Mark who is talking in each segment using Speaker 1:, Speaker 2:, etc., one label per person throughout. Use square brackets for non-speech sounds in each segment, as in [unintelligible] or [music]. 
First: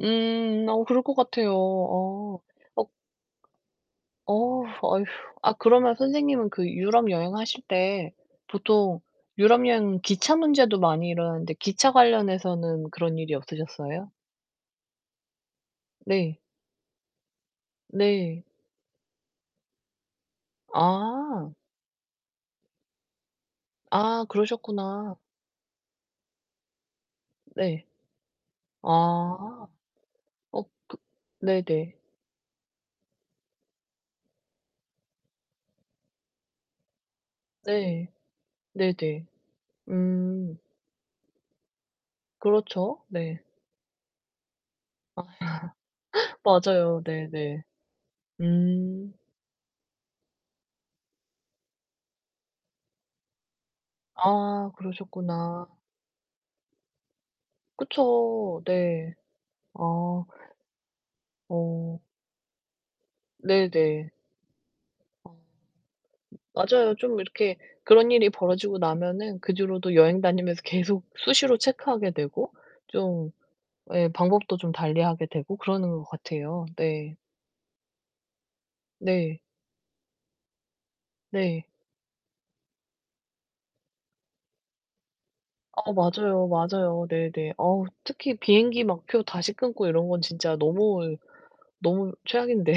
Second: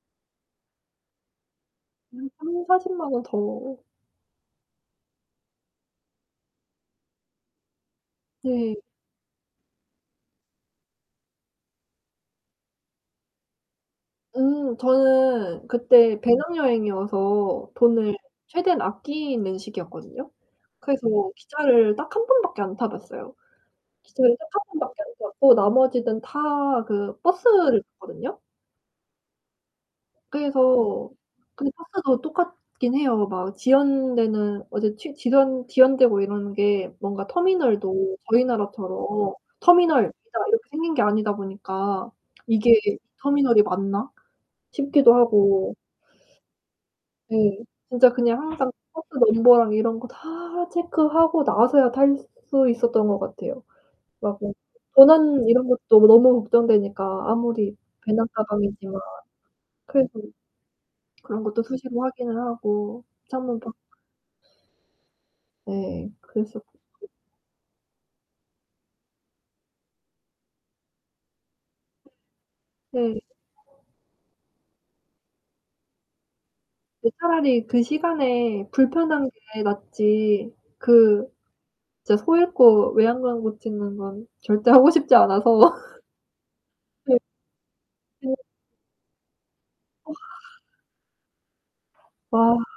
Speaker 1: 음. 어 그럴 것 같아요.
Speaker 2: 한
Speaker 1: 어. 어
Speaker 2: 3-400,000 원 더
Speaker 1: 어우 어휴. 아 그러면 선생님은 그 유럽 여행하실 때
Speaker 2: 네.
Speaker 1: 보통 유럽 여행은 기차 문제도 많이 일어나는데 기차 관련해서는 그런 일이 없으셨어요?
Speaker 2: 음 저는 그때
Speaker 1: 네.
Speaker 2: 배낭여행이어서 돈을
Speaker 1: 네.
Speaker 2: 최대한 아끼는 시기였거든요. 그래서
Speaker 1: 아.
Speaker 2: 기차를 딱 1 번밖에 안 타봤어요.
Speaker 1: 아
Speaker 2: 기차를 딱 1 번밖에 안
Speaker 1: 그러셨구나.
Speaker 2: 탔고 나머지는 다 그 버스를
Speaker 1: 네.
Speaker 2: 탔거든요.
Speaker 1: 아. 어 그
Speaker 2: 그래서 근데
Speaker 1: 네네.
Speaker 2: 버스도 똑같기는 해요. 막 지연되는 어 저 지 지연 지연되고 이러는 게 뭔가
Speaker 1: 네.
Speaker 2: 터미널도 저희
Speaker 1: 네네.
Speaker 2: 나라처럼 '터미널.' 딱
Speaker 1: 음.
Speaker 2: 이렇게 생긴 게 아니다 보니까' 이게
Speaker 1: 그렇죠. 네.
Speaker 2: 터미널이 맞나?' 싶기도
Speaker 1: 아
Speaker 2: 하고
Speaker 1: [laughs] 맞아요.
Speaker 2: 예.
Speaker 1: 네네.
Speaker 2: 진짜 그냥 항상 버스
Speaker 1: 음.
Speaker 2: 넘버랑 이런 거 다 체크하고 나서야 탈 수 있었던 것 같아요. 막 뭐
Speaker 1: 아
Speaker 2: 도난
Speaker 1: 그러셨구나.
Speaker 2: 이런 것도 너무 걱정되니까 아무리 배낭
Speaker 1: 그쵸.
Speaker 2: 가방이지만
Speaker 1: 네.
Speaker 2: 그래도
Speaker 1: 아.
Speaker 2: 그런 것도 수시로
Speaker 1: 어.
Speaker 2: 확인을 하고 창문 밖
Speaker 1: 네네. 어.
Speaker 2: 네. 그래서
Speaker 1: 맞아요. 좀 이렇게 그런 일이 벌어지고 나면은 그 뒤로도 여행 다니면서 계속 수시로 체크하게 되고
Speaker 2: 네.
Speaker 1: 좀 예 방법도 좀 달리하게 되고 그러는 것 같아요.
Speaker 2: 네.
Speaker 1: 네.
Speaker 2: 차라리 그 시간에 불편한
Speaker 1: 네.
Speaker 2: 게 낫지 그
Speaker 1: 네.
Speaker 2: 진짜 소 잃고 외양간 고치는 건 절대 하고 싶지 않아서
Speaker 1: 아
Speaker 2: [laughs]
Speaker 1: 맞아요, 맞아요.
Speaker 2: 네.
Speaker 1: 네네. 어
Speaker 2: 네.
Speaker 1: 특히 비행기 막 표 다시 끊고 이런
Speaker 2: 와.
Speaker 1: 건 진짜 너무 너무
Speaker 2: 와.
Speaker 1: 최악인데요.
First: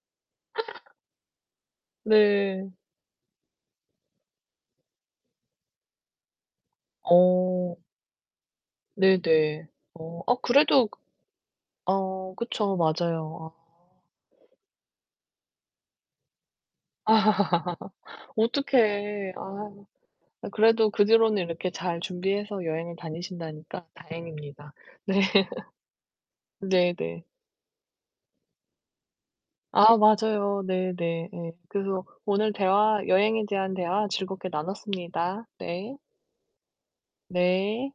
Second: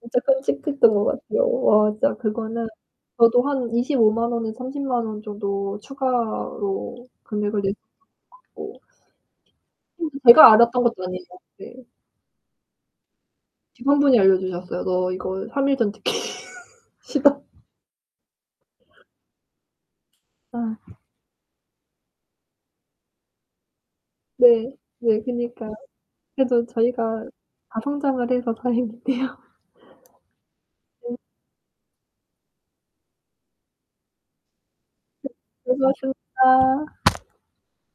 Speaker 2: 진짜 끔찍했던 것 같아요. 와 진짜 그거는
Speaker 1: 네.
Speaker 2: 저도 한 250,000 원에서 300,000 원 정도 추가로 금액을 냈
Speaker 1: 어.
Speaker 2: 것 같고
Speaker 1: 네네. 어.
Speaker 2: [unintelligible]
Speaker 1: 아
Speaker 2: 제가 알았던
Speaker 1: 그래도
Speaker 2: 것도 아니고 네.
Speaker 1: 어 그쵸. 맞아요. 아.
Speaker 2: 직원분이 알려주셨어요. "너 이거 3 일 전 티켓이다."
Speaker 1: [laughs] 어떡해. 아유. 아 그래도
Speaker 2: 아.
Speaker 1: 그 뒤로는 이렇게 잘 준비해서 여행을 다니신다니까
Speaker 2: 네,
Speaker 1: 다행입니다. 네.
Speaker 2: 네. 그니까. 그래도
Speaker 1: 네네.
Speaker 2: 저희가 다 성장을 해서 다행이네요.
Speaker 1: 아 맞아요. 네
Speaker 2: 네.
Speaker 1: 네 네. 그래서 오늘 대화 여행에 대한 대화 즐겁게 나눴습니다. 네.
Speaker 2: 수고하셨 다.
Speaker 1: 네.